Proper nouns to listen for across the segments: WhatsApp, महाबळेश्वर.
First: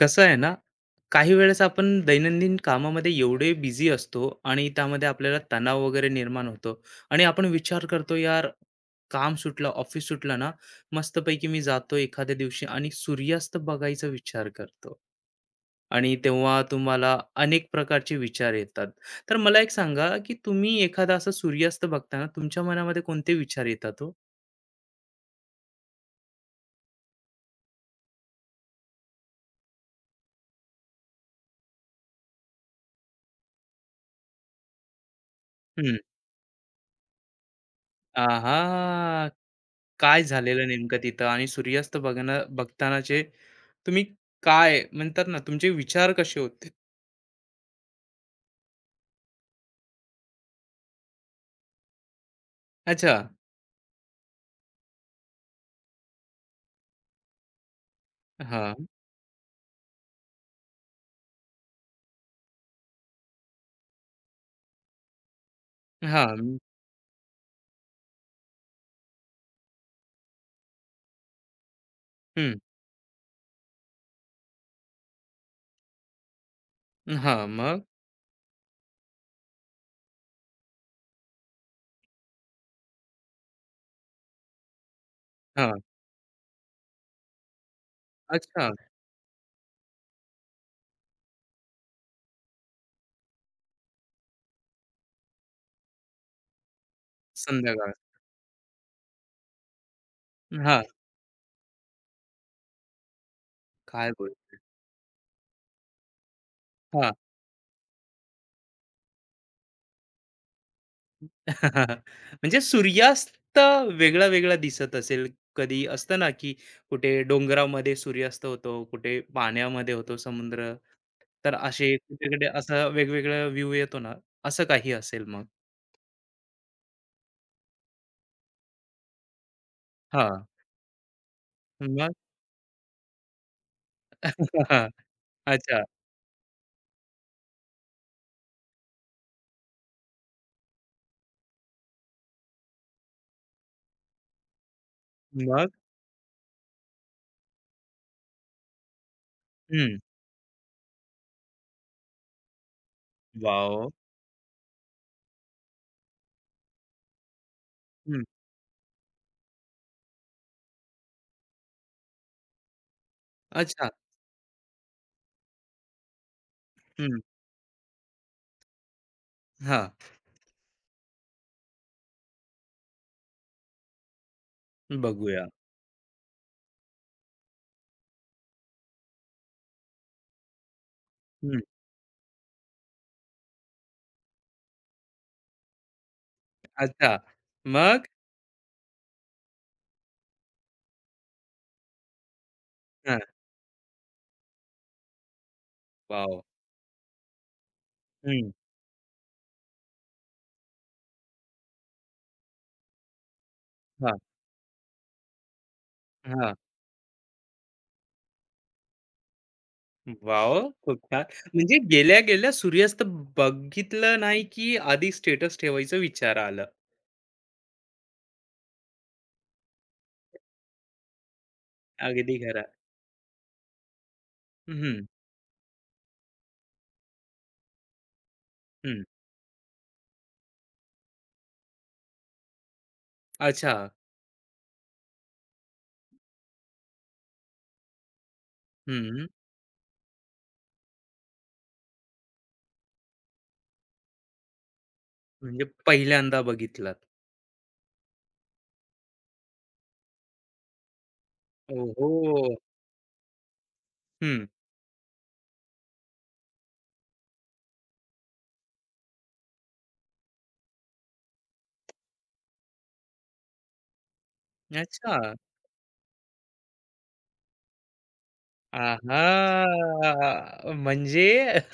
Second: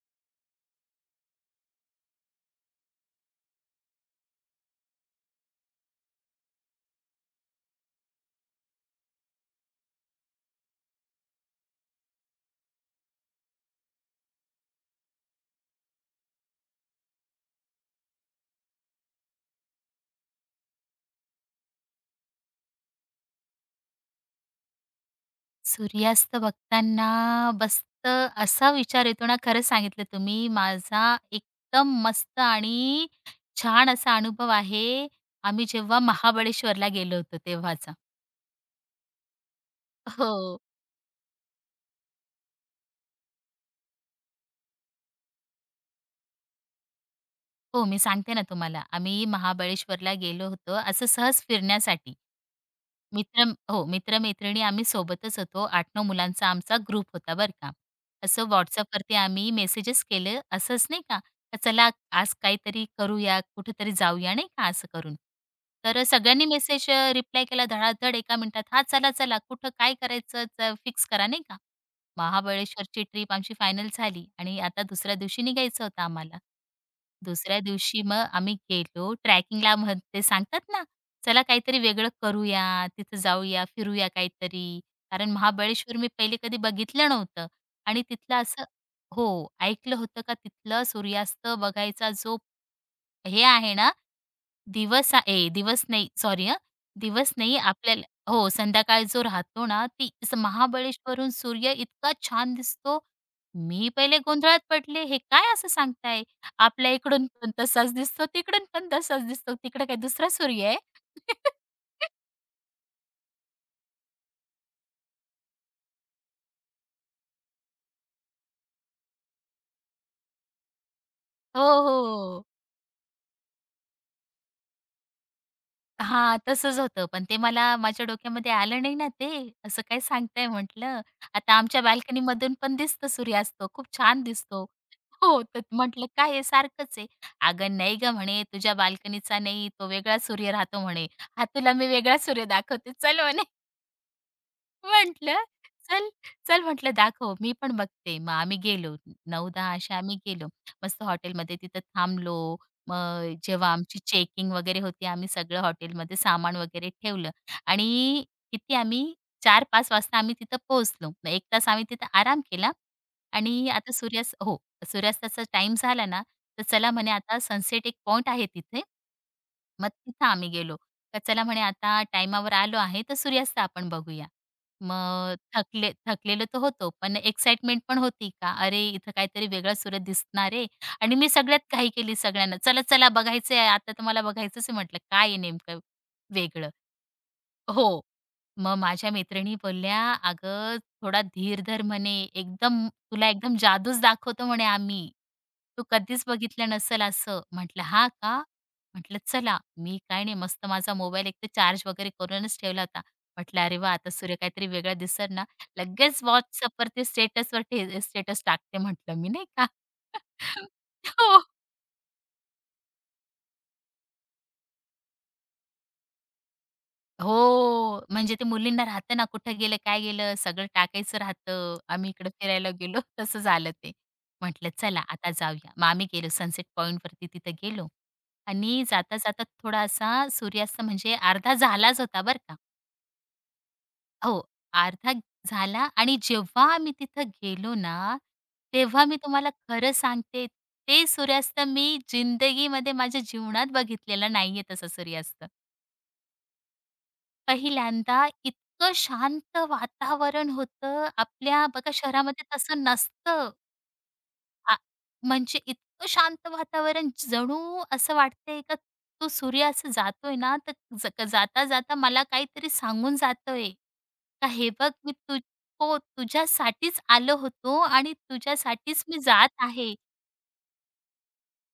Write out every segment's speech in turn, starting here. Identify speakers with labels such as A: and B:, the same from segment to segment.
A: कसं आहे ना, काही वेळेस आपण दैनंदिन कामामध्ये एवढे busy असतो आणि त्यामध्ये आपल्याला तणाव वगैरे निर्माण होतो आणि आपण विचार करतो, "यार, काम सुटलं, ऑफिस सुटलं ना, मस्तपैकी मी जातो एखाद्या दिवशी आणि सूर्यास्त बघायचा विचार करतो." आणि तेव्हा तुम्हाला अनेक प्रकारचे विचार येतात. तर मला एक सांगा, की तुम्ही एखादा असा सूर्यास्त बघताना तुमच्या मनामध्ये कोणते विचार येतात हो?
B: सूर्यास्त बघताना मस्त असा विचार येतो ना, खरंच सांगितलं तुम्ही. माझा एकदम मस्त आणि छान असा अनुभव आहे. आम्ही
A: हं.
B: जेव्हा महाबळेश्वरला गेलो होतो तेव्हाचा.
A: आहा! काय
B: हो.
A: झालेलं नेमकं तिथं आणि सूर्यास्त बघणं बघतानाचे तुम्ही काय म्हणतात ना, तुमचे विचार कसे होते?
B: हो, मी सांगते ना तुम्हाला. आम्ही महाबळेश्वरला गेलो होतो असं सहज फिरण्यासाठी.
A: अच्छा.
B: मित्र हो, मित्र-मैत्रिणी आम्ही सोबतच होतो. 8-9 मुलांचा आमचा ग्रुप होता बरं का. असं
A: हां,
B: WhatsAppवरती आम्ही मेसेजेस केले असंच नाही का, तर चला आज काहीतरी करूया, कुठेतरी जाऊया नाही का असं करून. तर सगळ्यांनी
A: हां.
B: मेसेज रिप्लाय केला धडाधड एका मिनिटात. हां, चला-चला कुठं काय करायचं फिक्स करा नाही का.
A: हं.
B: महाबळेश्वरची ट्रिप आमची फायनल झाली आणि आता दुसऱ्या दिवशी निघायचं होतं आम्हाला.
A: हां,
B: दुसऱ्या
A: मग?
B: दिवशी मग आम्ही गेलो ट्रॅकिंगला ते सांगतात ना, चला काहीतरी वेगळं करूया, तिथं जाऊया, फिरूया काहीतरी. कारण
A: हां.
B: महाबळेश्वर मी पहिले कधी बघितलं नव्हतं आणि तिथलं असं
A: अच्छा.
B: हो, ऐकलं होतं का तिथलं सूर्यास्त बघायचा जो हे आहे ना, दिवस आ ए दिवस नाही, सॉरी हं. दिवस नाही
A: संध्याकाळ.
B: आपल्याला हो, संध्याकाळ जो राहतो ना, ती असं
A: हां.
B: महाबळेश्वरहून सूर्य इतका छान दिसतो. मी
A: काय
B: पहिले
A: बोल
B: गोंधळात पडले, हे काय असं सांगताय? आपल्या
A: हां.
B: इकडून पण तसाच दिसतो, तिकडून पण तसाच दिसतो. तिकडे काय दुसरा सूर्य आहे?
A: म्हणजे सूर्यास्त वेगळा-वेगळा दिसत असेल. कधी असतं ना, की कुठे डोंगरामध्ये सूर्यास्त होतो, कुठे पाण्यामध्ये होतो समुद्र. तर
B: हो,
A: असे
B: हो.
A: कुठे-कुठे असा वेगवेगळा व्ह्यू येतो ना, असं काही असेल मग?
B: हां, तसंच होतं. पण ते मला माझ्या डोक्यामध्ये आलं नाही ना ते. असं काय
A: हां.
B: सांगताय म्हटलं. आता आमच्या बाल्कनीमधून पण दिसतो सूर्यास्त. खूप छान दिसतो. हो, तर
A: अच्छा.
B: म्हटलं काय आहे सारखंच आहे. "अगं नाही गं," म्हणे, "तुझ्या बाल्कनीचा नाही, तो वेगळा सूर्य राहतो," म्हणे. "हां, तुला मी वेगळा सूर्य दाखवते चल," म्हणे. म्हटलं,
A: मग?
B: "चल, चल," म्हटलं, "दाखव, मी पण बघते." मग आम्ही गेलो. 9-10 अशा
A: हं.
B: आम्ही गेलो. मस्त हॉटेलमध्ये तिथं थांबलो. मग जेव्हा
A: वॉव!
B: आमची चेकिंग वगैरे होती, आम्ही सगळं हॉटेलमध्ये सामान वगैरे ठेवलं
A: हं.
B: आणि किती आम्ही 4-5 वाजता आम्ही तिथं पोहोचलो. मग 1 तास आम्ही तिथं आराम केला आणि
A: अच्छा.
B: आता सूर्यास्त हो, सूर्यास्ताचा टाईम झाला ना, तर चला म्हणे
A: हं.
B: आता सनसेट एक पॉइंट आहे तिथे.
A: हां.
B: मग तिथं आम्ही गेलो. तर चला म्हणे आता टाईमावर आलो आहे, तर सूर्यास्त आपण बघूया. मग
A: बघूया.
B: थकलेलो तर होतो, पण एक्साइटमेंट पण होती का अरे, इथं काहीतरी वेगळा सूरत दिसणार आहे आणि मी
A: हं.
B: सगळ्यात घाई केली सगळ्यांना. चला, चला बघायचंय आता तर मला बघायचंच आहे म्हटलं काय आहे नेमकं वेगळं?
A: अच्छा.
B: हो.
A: मग?
B: मग माझ्या मैत्रिणी बोलल्या, "अगं, थोडा धीर धर म्हणे, एकदम
A: हां.
B: तुला एकदम जादूच दाखवतो म्हणे आम्ही. तू कधीच
A: वॉव!
B: बघितलं नसेल असं." म्हटलं, "हां का?"
A: हं.
B: म्हटलं, "चला." मी काय नाही मस्त माझा मोबाईल एकतर चार्ज वगैरे करूनच ठेवला होता. म्हटलं, "अरे वाह! आता
A: हां.
B: सूर्य काहीतरी वेगळा दिसेल ना." लगेच
A: हां.
B: WhatsAppवर ते स्टेटस टाकते म्हटलं मी, नाही का?
A: वॉव! खूप छान.
B: हो.
A: म्हणजे गेल्या-गेल्या सूर्यास्त बघितलं नाही, की आधी स्टेटस ठेवायचा विचार आला.
B: हो, म्हणजे ते मुलींना राहतं ना, कुठं गेलं, काय गेलं, सगळं टाकायचं राहतं. आम्ही इकडं
A: अगदी खरा.
B: फिरायला गेलो, तसं झालं ते. म्हटलं चला
A: हं,
B: आता जाऊया. मग आम्ही गेलो सनसेट पॉईंटवरती तिथं गेलो आणि
A: हं.
B: जाता-जाता थोडा असा सूर्यास्त म्हणजे अर्धा झालाच होता बरं का.
A: अच्छा.
B: हो, अर्धा झाला आणि जेव्हा आम्ही तिथं गेलो ना, तेव्हा मी
A: हं.
B: तुम्हाला खरं सांगते, ते सूर्यास्त मी जिंदगीमध्ये माझ्या जीवनात बघितलेला नाहीये तसा सूर्यास्त.
A: म्हणजे पहिल्यांदा बघितलात.
B: पहिल्यांदा इतकं शांत वातावरण होतं. आपल्या बघा
A: ओहो!
B: शहरामध्ये तसं नसतं.
A: हं.
B: आ म्हणजे इतकं शांत वातावरण जणू असं वाटतंय का तो सूर्य असं जातोय ना, तर जाता-जाता मला काहीतरी सांगून जातोय. का हे बघ
A: अच्छा.
B: मी तु हो, तुझ्यासाठीच आलो होतो आणि तुझ्यासाठीच मी जात आहे.
A: आहा! म्हणजे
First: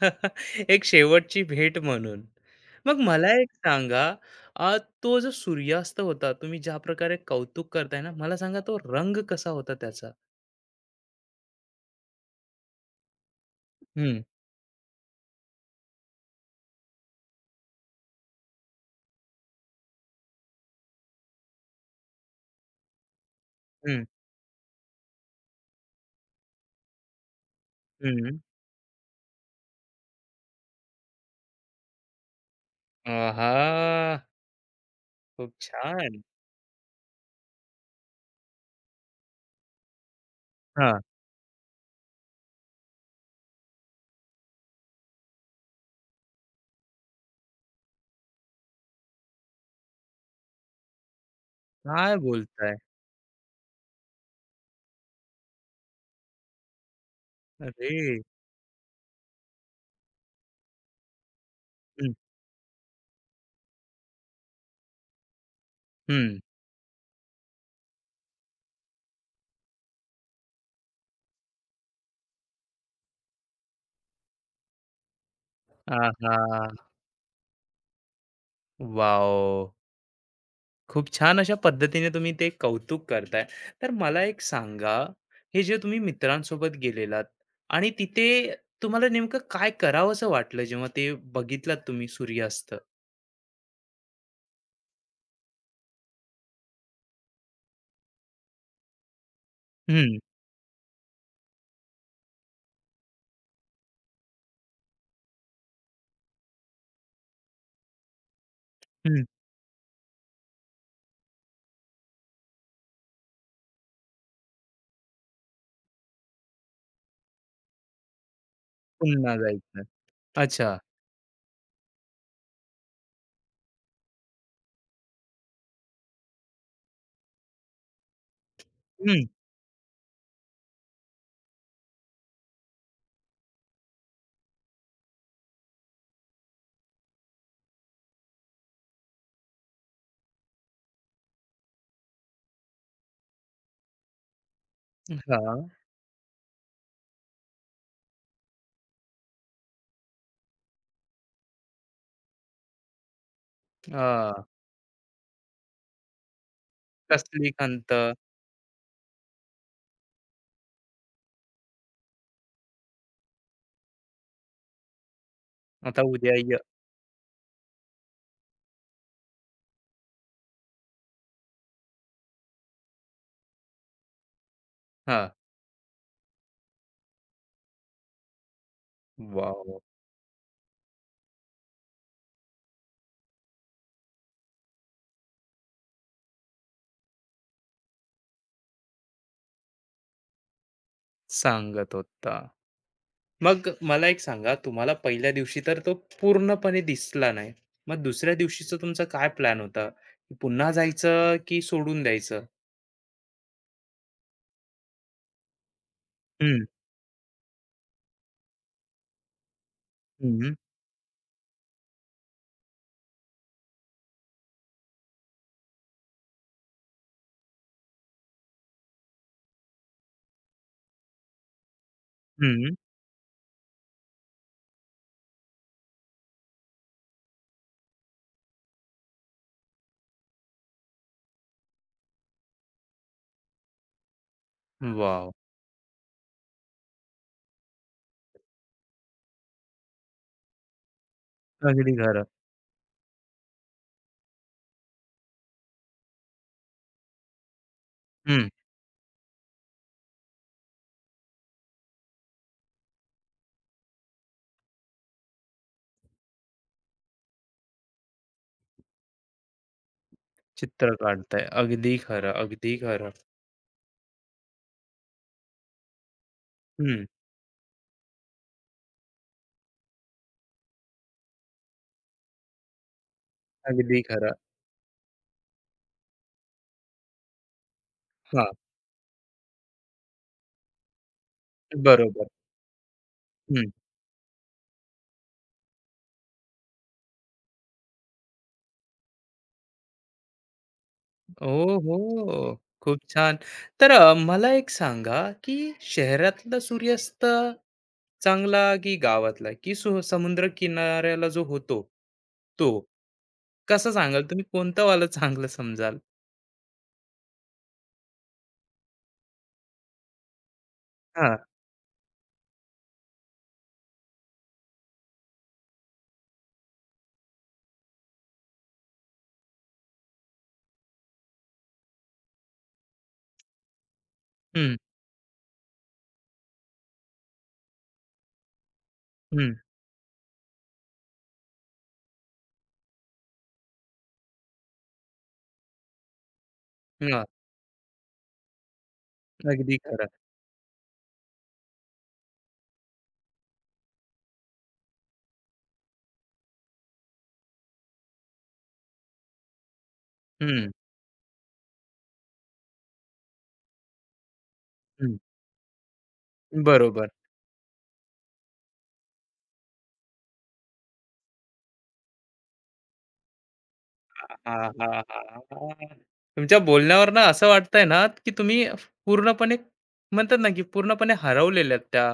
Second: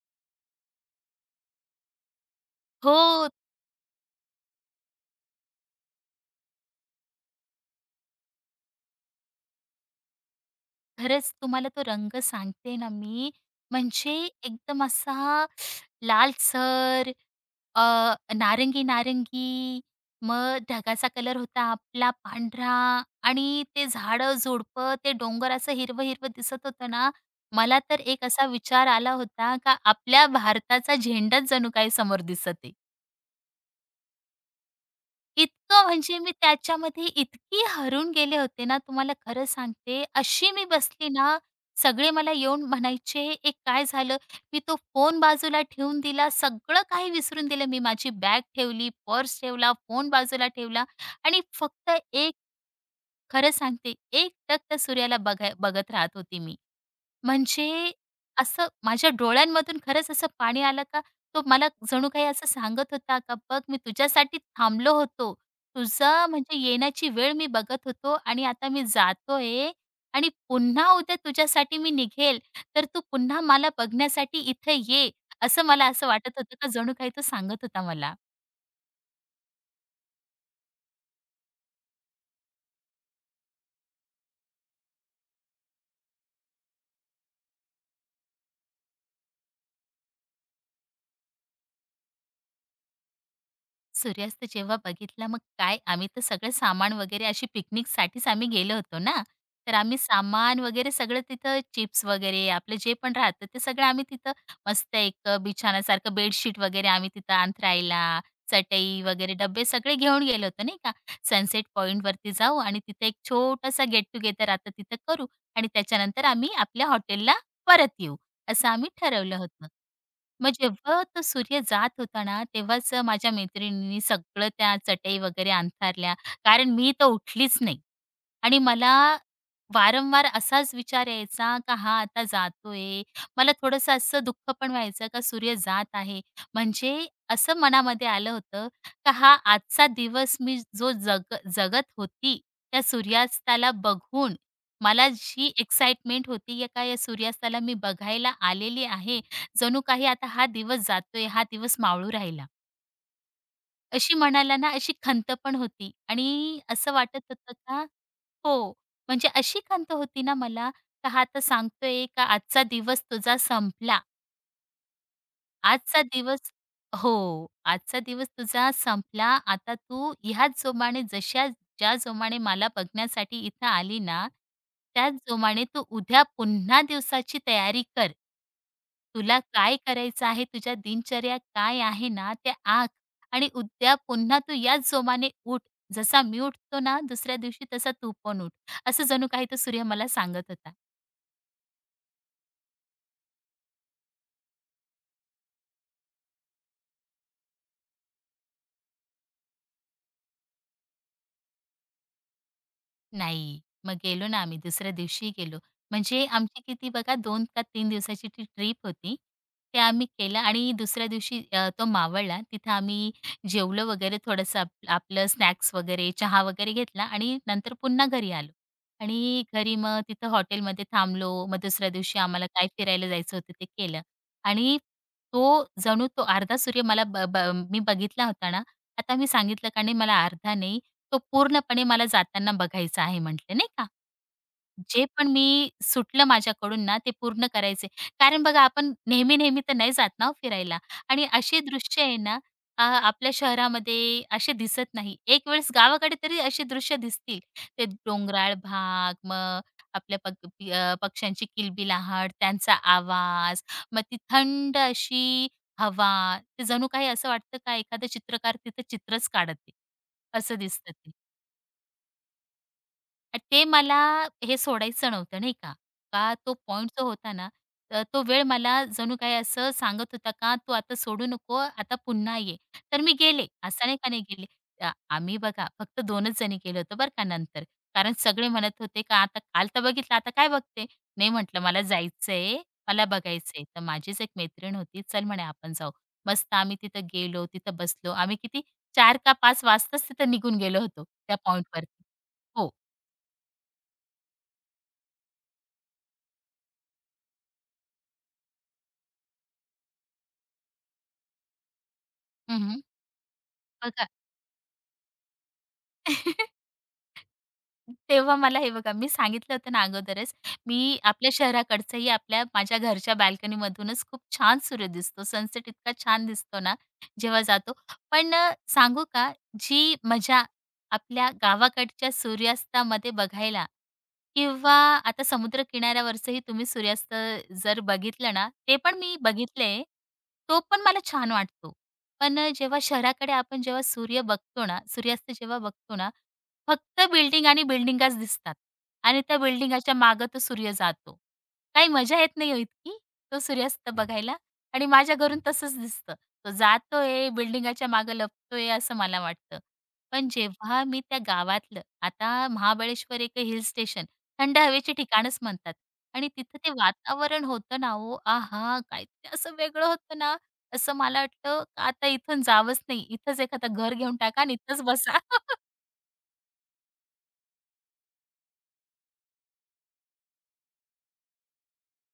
A: एक शेवटची भेट म्हणून. मग
B: हो,
A: मला एक सांगा, अ, तो जो सूर्यास्त होता, तुम्ही ज्या प्रकारे कौतुक करताय ना, मला सांगा तो रंग कसा होता त्याचा?
B: खरंच तुम्हाला तो रंग सांगते ना मी, म्हणजे
A: हं,
B: एकदम असा लालसर, अ, नारंगी-नारंगी, मग ढगाचा कलर होता आपला पांढरा आणि ते
A: हं,
B: झाडं-झुडपं, ते डोंगर असं हिरवं-हिरवं दिसत होतं ना, मला तर एक
A: हं.
B: असा विचार आला होता का आपल्या भारताचा झेंडाच जणू काही समोर दिसत आहे.
A: आहा! खूप
B: इतकं म्हणजे
A: छान.
B: मी त्याच्यामध्ये इतकी हरून गेले होते ना, तुम्हाला खरं सांगते. अशी मी
A: हां.
B: बसली ना, सगळे मला येऊन म्हणायचे, एक काय झालं?" मी तो फोन बाजूला ठेवून दिला. सगळं काही विसरून दिलं मी. माझी बॅग ठेवली, पर्स ठेवला, फोन बाजूला ठेवला आणि फक्त
A: काय
B: एक
A: बोलताय?
B: खरं सांगते, एक टक सूर्याला बघत राहत होती मी. म्हणजे
A: अरे!
B: असं माझ्या डोळ्यांमधून खरंच असं पाणी आलं का तो मला जणू
A: हं,
B: काही असं सांगत होता का बघ मी तुझ्यासाठी थांबलो होतो. तुझं
A: हं.
B: म्हणजे येण्याची वेळ मी बघत होतो आणि आता मी जातोय आणि पुन्हा उद्या तुझ्यासाठी मी निघेल. तर तू पुन्हा मला बघण्यासाठी इथे ये. असं मला असं वाटत होतं का
A: आहा!
B: जणू काही तो सांगत होता मला.
A: वॉव! खूप छान अशा पद्धतीने तुम्ही ते कौतुक करताय. तर मला एक सांगा, हे जे तुम्ही मित्रांसोबत गेलेलात आणि तिथे तुम्हाला नेमकं काय करावसं वाटलं जेव्हा ते बघितलात तुम्ही सूर्यास्त?
B: सूर्यास्त जेव्हा बघितला मग काय आम्ही तर सगळं सामान वगैरे अशी पिकनिकसाठीच आम्ही गेलो होतो ना. तर आम्ही
A: हं,
B: सामान वगैरे सगळं तिथं चिप्स वगैरे आपलं जे पण राहतं ते सगळं आम्ही तिथं मस्त एक बिछाण्यासारखं बेडशीट वगैरे आम्ही तिथं अंथरायला, चटई
A: हं.
B: वगैरे डब्बे सगळे घेऊन गेलो होतो नाही का. सनसेट पॉईंटवरती जाऊ आणि तिथे एक छोटासा गेट टुगेदर आता तिथं करू आणि त्याच्यानंतर आम्ही आपल्या हॉटेलला परत येऊ. असं आम्ही
A: पुन्हा
B: ठरवलं होतं.
A: जायचं.
B: मग
A: अच्छा.
B: जेव्हा तो सूर्य जात होता ना, तेव्हाच माझ्या मैत्रिणींनी सगळं त्या चटई वगैरे अंथरल्या. कारण मी तर उठलीच नाही. आणि मला
A: हं.
B: वारंवार असाच विचार यायचा का हा आता जातोय. मला थोडंसं असं दुःख पण व्हायचं का सूर्य जात आहे. म्हणजे असं मनामध्ये आलं होतं का हा आजचा दिवस मी जो जग जगत होती, त्या सूर्यास्ताला बघून मला जी
A: हां.
B: एक्साइटमेंट होती या का या सूर्यास्ताला मी बघायला आलेली आहे. जणू काही आता हा दिवस जातोय, हा दिवस मावळू राहिला. अशी
A: हां.
B: मनाला ना अशी खंत पण होती आणि असं वाटत
A: कसली
B: होतं का
A: खंत?
B: हो, म्हणजे अशी खंत होती ना मला, का हा तर सांगतोय का आजचा दिवस तुझा संपला. आजचा
A: आता उद्या
B: दिवस
A: य
B: हो, आजचा दिवस तुझा संपला. आता तू ह्याच जोमाने ज्या जोमाने मला बघण्यासाठी इथं आली ना, त्याच
A: हां.
B: जोमाने तू उद्या पुन्हा दिवसाची तयारी कर. तुला
A: वॉव!
B: काय करायचं आहे, तुझ्या दिनचर्या काय आहे ना, ते आख आणि उद्या पुन्हा तू याच जोमाने उठ. जसा मी उठतो ना, दुसऱ्या दिवशी तसा तू पण उठ. असं जणू काही तो सूर्य मला सांगत होता.
A: सांगत होता. मग मला एक सांगा, तुम्हाला पहिल्या दिवशी तर तो पूर्णपणे दिसला नाही. मग दुसऱ्या दिवशीचा तुमचा काय प्लॅन होता? पुन्हा जायचं की सोडून द्यायचं?
B: नाही. मग गेलो ना आम्ही दुसऱ्या दिवशी गेलो. म्हणजे आमची
A: हं,
B: किती बघा 2 का 3 दिवसाची ती ट्रीप होती. ते आम्ही केलं
A: हं,
B: आणि दुसऱ्या दिवशी तो मावळला. तिथं आम्ही जेवलो वगैरे थोडंसं आपलं स्नॅक्स वगैरे, चहा वगैरे घेतला आणि नंतर पुन्हा घरी आलो. आणि घरी मग तिथं हॉटेलमध्ये थांबलो. मग दुसऱ्या दिवशी आम्हाला काय
A: हं.
B: फिरायला जायचं होतं ते केलं. आणि तो जणू तो अर्धा सूर्य मला ब ब मी बघितला होता ना, आता मी सांगितलं का नाही मला अर्धा नाही, तो पूर्णपणे मला जाताना बघायचा आहे म्हटलं नाही का. जे पण
A: वॉव!
B: मी सुटलं माझ्याकडून ना ते पूर्ण करायचे. कारण बघा आपण नेहमी-नेहमी तर नाही जात ना हो फिरायला आणि अशी
A: अगदी
B: दृश्य आहे
A: खरं.
B: ना आपल्या शहरामध्ये असे दिसत नाही. एक वेळेस गावाकडे तरी अशी दृश्य दिसतील. ते
A: हं.
B: डोंगराळ भाग, मग आपल्या पक्ष्यांची किलबिलाहट, त्यांचा आवाज, मग ती थंड अशी हवा, ते जणू काही असं वाटतं का एखादा चित्रकार तिथं चित्रच काढत असं दिसतं
A: चित्र
B: ते.
A: काढताय. अगदी खरं, अगदी खरं.
B: ते मला हे सोडायचं नव्हतं नाही का. का तो पॉइंट
A: हं.
B: जो होता ना, तो वेळ मला जणू काही असं सांगत होता का, "तू आता सोडू नको, आता पुन्हा ये." तर मी गेले. असं नाही
A: अगदी
B: का नाही
A: खरं.
B: गेले. अ, आम्ही बघा फक्त 2च जणी गेलो होतो बरं का नंतर. कारण
A: हां,
B: सगळे म्हणत होते का, "आता काल तर बघितलं, आता काय बघते?" नाही म्हटलं, "मला
A: बरोबर.
B: जायचंय, मला बघायचंय." तर माझीच एक मैत्रीण होती, "चल," म्हणे, "आपण जाऊ." मस्त आम्ही तिथं गेलो, तिथं बसलो. आम्ही किती 4 का 5 वाजताच तिथं निघून गेलो होतो त्या
A: ओहो!
B: पॉइंटवरती. हो.
A: खूप छान. तर मला एक सांगा, की शहरातला सूर्यास्त चांगला की गावातला? की समुद्र किनाऱ्याला जो होतो, तो?
B: हं,
A: कसं
B: बघा
A: सांगाल तुम्ही कोणतं वालं चांगलं समजाल?
B: तेव्हा मला हे बघा, मी सांगितलं होतं ना अगोदरच, मी आपल्या
A: हां.
B: शहराकडचंही आपल्या माझ्या घरच्या बाल्कनीमधूनच खूप छान सूर्य दिसतो. सनसेट इतका छान दिसतो ना, जेव्हा जातो. पण सांगू का, जी मजा आपल्या गावाकडच्या सूर्यास्तामध्ये बघायला किंवा
A: हं,
B: आता समुद्र किनाऱ्यावरचंही तुम्ही सूर्यास्त जर बघितलं ना, ते पण मी
A: हं.
B: बघितलंय. तो पण मला छान वाटतो. पण जेव्हा शहराकडे आपण जेव्हा सूर्य बघतो ना, सूर्यास्त जेव्हा बघतो ना, फक्त
A: हां.
B: बिल्डिंग आणि बिल्डिंगाच दिसतात आणि त्या
A: अगदी
B: बिल्डिंगाच्या
A: खरं.
B: मागं तो सूर्य जातो. काही मजा येत नाही हो इतकी, तो सूर्यास्त बघायला आणि माझ्या घरून तसंच दिसतं. तो जातोय, बिल्डिंगाच्या मागं लपतोय असं मला वाटतं. पण
A: हं,
B: जेव्हा मी त्या गावातलं आता महाबळेश्वर एक हिल स्टेशन थंड हवेची
A: हं.
B: ठिकाणच म्हणतात आणि तिथं ते
A: बरोबर.
B: वातावरण होतं ना हो, आहा! काय ते असं वेगळं होतं ना, असं मला वाटलं का आता इथून जावंच नाही. इथंच एखादं घर घेऊन टाका आणि
A: हां,
B: इथंच
A: हां,
B: बसा.
A: हां. तुमच्या बोलण्यावरून असं वाटतंय ना, की तुम्ही पूर्णपणे म्हणतात ना, की पूर्णपणे हरवलेल्यात त्या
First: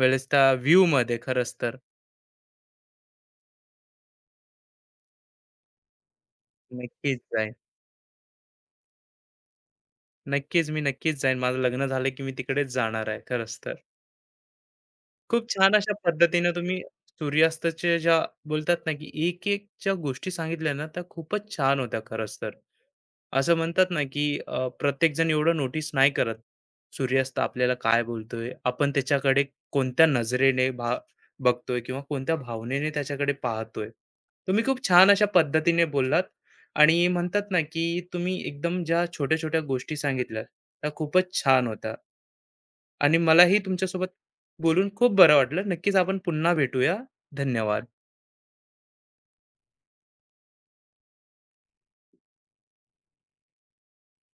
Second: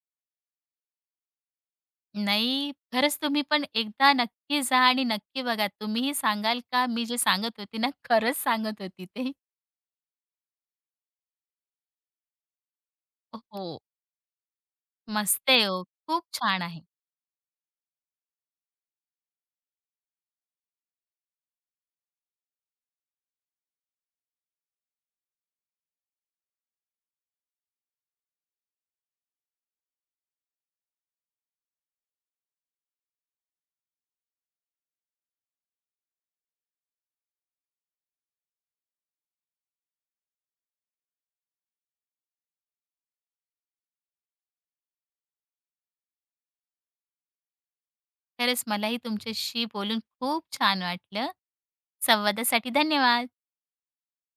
A: वेळेस त्या व्ह्यूमध्ये खरंच तर.
B: नाही, खरंच तुम्ही पण एकदा नक्की जा आणि नक्की बघा. तुम्हीही सांगाल का मी जे
A: नक्कीच जाईन.
B: सांगत होती ना, खरंच सांगत होती ते.
A: नक्कीच, मी नक्कीच जाईन. माझं लग्न झालं की मी तिकडेच जाणार आहे खरंच तर.
B: हो,
A: खूप
B: मस्त आहे
A: छान
B: हो.
A: अशा
B: खूप
A: पद्धतीनं
B: छान आहे.
A: तुम्ही सूर्यास्ताच्या ज्या बोलतात ना, की एक-एक ज्या गोष्टी सांगितल्या ना, त्या खूपच छान होत्या खरंच तर. असं म्हणतात ना की प्रत्येकजण एवढं नोटीस नाही करत. सूर्यास्त आपल्याला काय बोलतोय, आपण त्याच्याकडे कोणत्या नजरेने बघतोय किंवा कोणत्या भावनेने त्याच्याकडे पाहतोय. तुम्ही खूप छान अशा पद्धतीने बोललात आणि म्हणतात ना की तुम्ही एकदम ज्या छोट्या-छोट्या गोष्टी सांगितल्या, त्या खूपच छान होत्या. आणि मलाही तुमच्यासोबत बोलून खूप बरं वाटलं. नक्कीच आपण पुन्हा भेटूया. धन्यवाद.
B: खरंच मलाही तुमच्याशी बोलून खूप छान वाटलं. संवादासाठी धन्यवाद.